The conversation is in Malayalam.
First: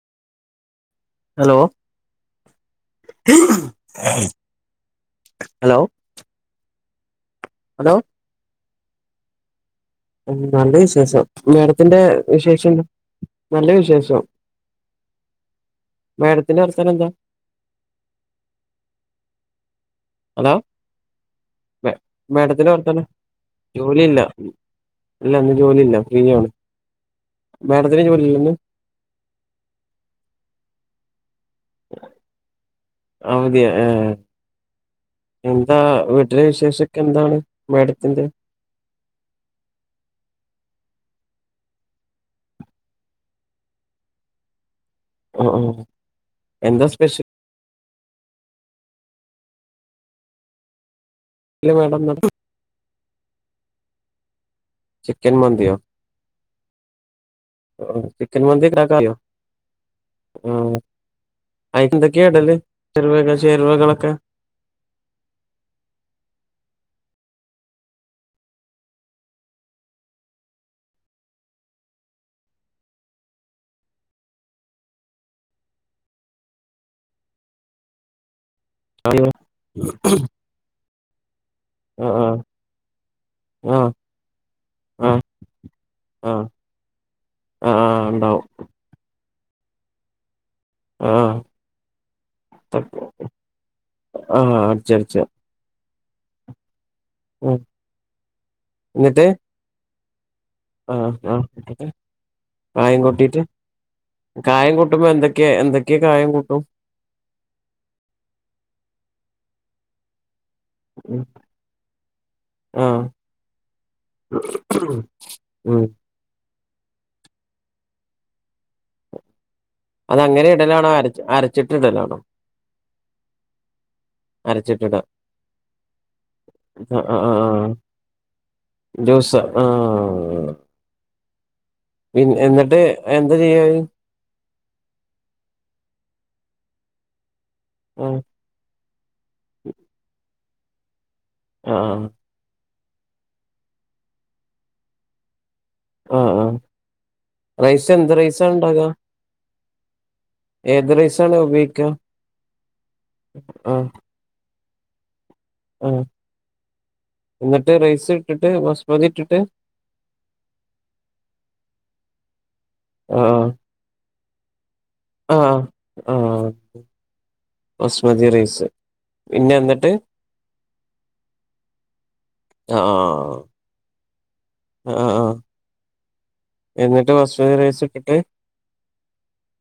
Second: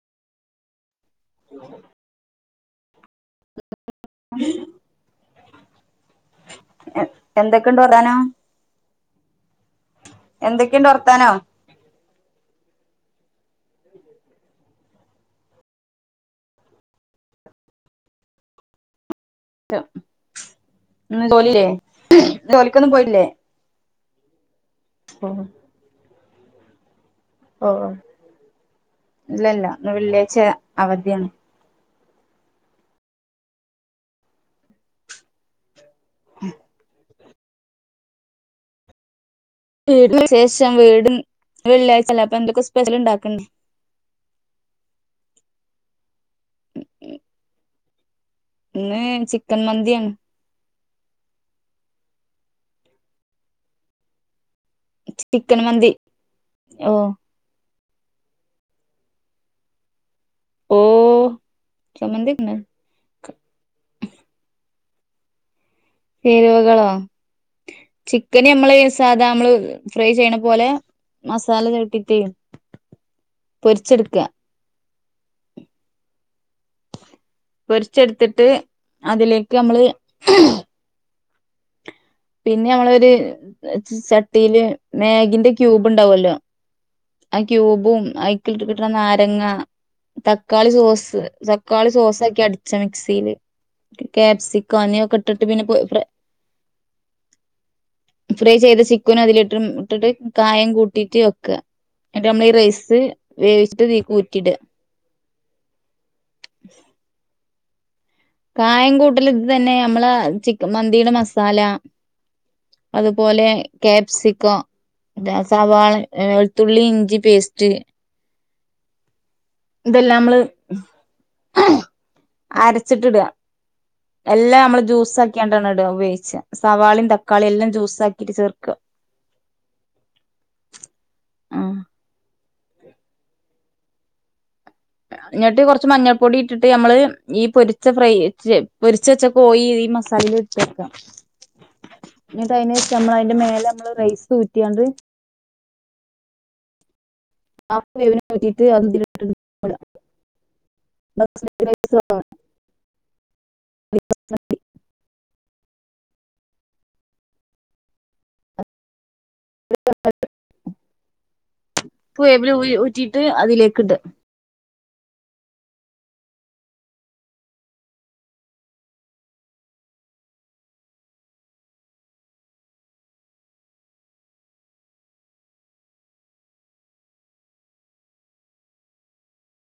ഹലോ ഹലോ എന്തൊക്കെണ്ട് വതാനം? ഉം നല്ല വിശേഷം വർത്താനോ മേടത്തിന്റെ വിശേഷം എന്താ? നല്ല വിശേഷം മേടത്തിന്റെ വർത്താനം എന്താ? [unintelligible] ഹലോ ഇന്ന് ജോലില്ലേ? ഇന്ന് ജോലിക്കൊന്നും പോയില്ലേ? ജോലി ഇല്ല ഓ ഇല്ല ഇന്ന് ജോലി ഇല്ല. [unintelligible] ഓ ഇല്ലല്ല ഇന്ന് വെള്ളിയാഴ്ച്ചയാ അവധിയാണ്. അവധിയാ ഏഹ് എ ന്താ വീട്ടിലെ വിശേഷക്കെ എന്താണ്? മേടത്തിന്റെ വീട് വിശേഷം വീട് ന്ന് വെള്ളിയാഴ്ച അല്ലെ അപ്പെ എന്തൊക്കെ സ്പെഷ്യൽ ണ്ടാക്ക്ണ്ട് ആ ആ എന്താ സ്പെഷ്യൽ ഇന്ന് ചിക്കൻ മന്തിയാണ് ഇല്ല മേടം ചിക്കൻ മന്തിയോ മന്തി ഓ ഓ ചിക്കൻ മന്തി ഇണ്ടാക്കറിയോ ആ ഓ അയ്ന് ന്തെക്കെയാ ചമ്മന്തിണ്ട് ഇടല് ചേരുവകൾ ചേരുവകളൊക്കെ ചേരുവകളോ ചിക്കന് ഞമ്മള് സാധാ ഞമ്മള് ഫ്രൈ ചെയ്യ്ണ പോലെ മസാല പെരട്ടിയിട്ടെ പൊരിച്ചെട്ക്ക പൊരിച്ചെട്ത്തിട്ട് ആഹ് അതിലേക്ക് നമ്മള് ആഹ് പിന്നെ ആഹ് ഞമ്മളൊര്ചട്ടിയില് ആഹ് മേഗിന്റെ ക്യൂബ്ണ്ടാവല്ലോ ആഹ് ആ ആഹ് ആഹ് ക്യൂബും അയ്ക് ഇണ്ടാവും കിട്ട് കിട്ണ നായ നാരങ്ങ ത- തക്കാളി സോസ് ആഹ് തക്കാളി സോസ് ഒക്കെ അടിച്ച മിക്സിയില് ആഹ് കാപ്സിക്കം അടിച്ചടിച്ച അങ്ങനെയൊക്കെ ഇട്ടിട്ട് പിന്നെ ഉം ഫ്രൈ ചെയ്ത ചിക്കനും എന്നിട്ട് അതിലിട്ടും ഇട്ടിട്ട് കായം ആഹ് കൂട്ടിട്ട് ആഹ് വെയ്ക്ക കായം കൂട്ടിട്ട് ഇതീക്ക് ഊറ്റിയിടുക കായം കൂട്ടുമ്പോ എന്തൊക്കെയാ എന്തൊക്കെയാ കായം കൂട്ടും കായം കൂട്ടൽ ത് തന്നെ ഞമ്മള് ചി മന്തിയുടെ ഉം മസാല ആഹ് അതുപോലെ കാപ്സിക്കോ ഉം സവാള തുള്ളി ഇഞ്ചി പേസ്റ്റ് ഇതെല്ലാം മ്മള് അതങ്ങനെ ഇടലാണോ അരച്ച് അരച്ചിട്ടിടലാണോ അരച്ച്ട്ട്‌ ഇട എല്ലാം മ്മള് അരച്ചിട്ടിട ജ്യൂസ് ആക്ക്യാണ്ടാണ് ഇട ഉപയോഗിച്ച ആഹ് സവാളിം ആഹ് ആഹ് തക്കാളും എല്ലാം ആഹ് ജ്യൂസ് ആക്കിട്ട് ചേർക്ക ജ്യൂസ് ആ പിന്ന് എന്നിട്ട് എന്താ ചെയ്യാ അത് ഞ്ഞട്ട് കൊർച്ച് മഞ്ഞൾപ്പൊടി ഇട്ടിട്ട് നമ്മള് ഈ പൊരിച്ച ഫ്രൈ ആഹ് പൊരിച്ച് വെച്ച കോയി ഈ മസാലില് കേക്കാം ആ [unintelligible] മ്മളയ്ന്റെ മേലെ മ്മള് റൈസ് ഊറ്റിയാണ്ട് ആ ആ റൈസ് ഹാഫ് എന്ത് വേവിന് റൈസാണ് ഊറ്റിട്ട് ഇണ്ടാക്ക അത് ഇതിലിട്ട് ഇട. ഏത് റൈസാണ് ഉപയോഗിക്ക ഹാഫ് ആ ആ ന്നിട്ട് റൈസ് ഇട്ടിട്ട് ബസ്മതി ഇട്ടി [unintelligible] പൂയ [unintelligible] ഊറ്റിട്ട് ആഹ് അതിലേക്ക് ഇട് ആഹ് ആഹ് വസ്മതി റൈസ് പിന്നെ എന്നിട്ട് ആഹ് ആഹ് ആഹ് എന്നിട്ട് വസ്മതി റൈസ് ഇട്ടിട്ട്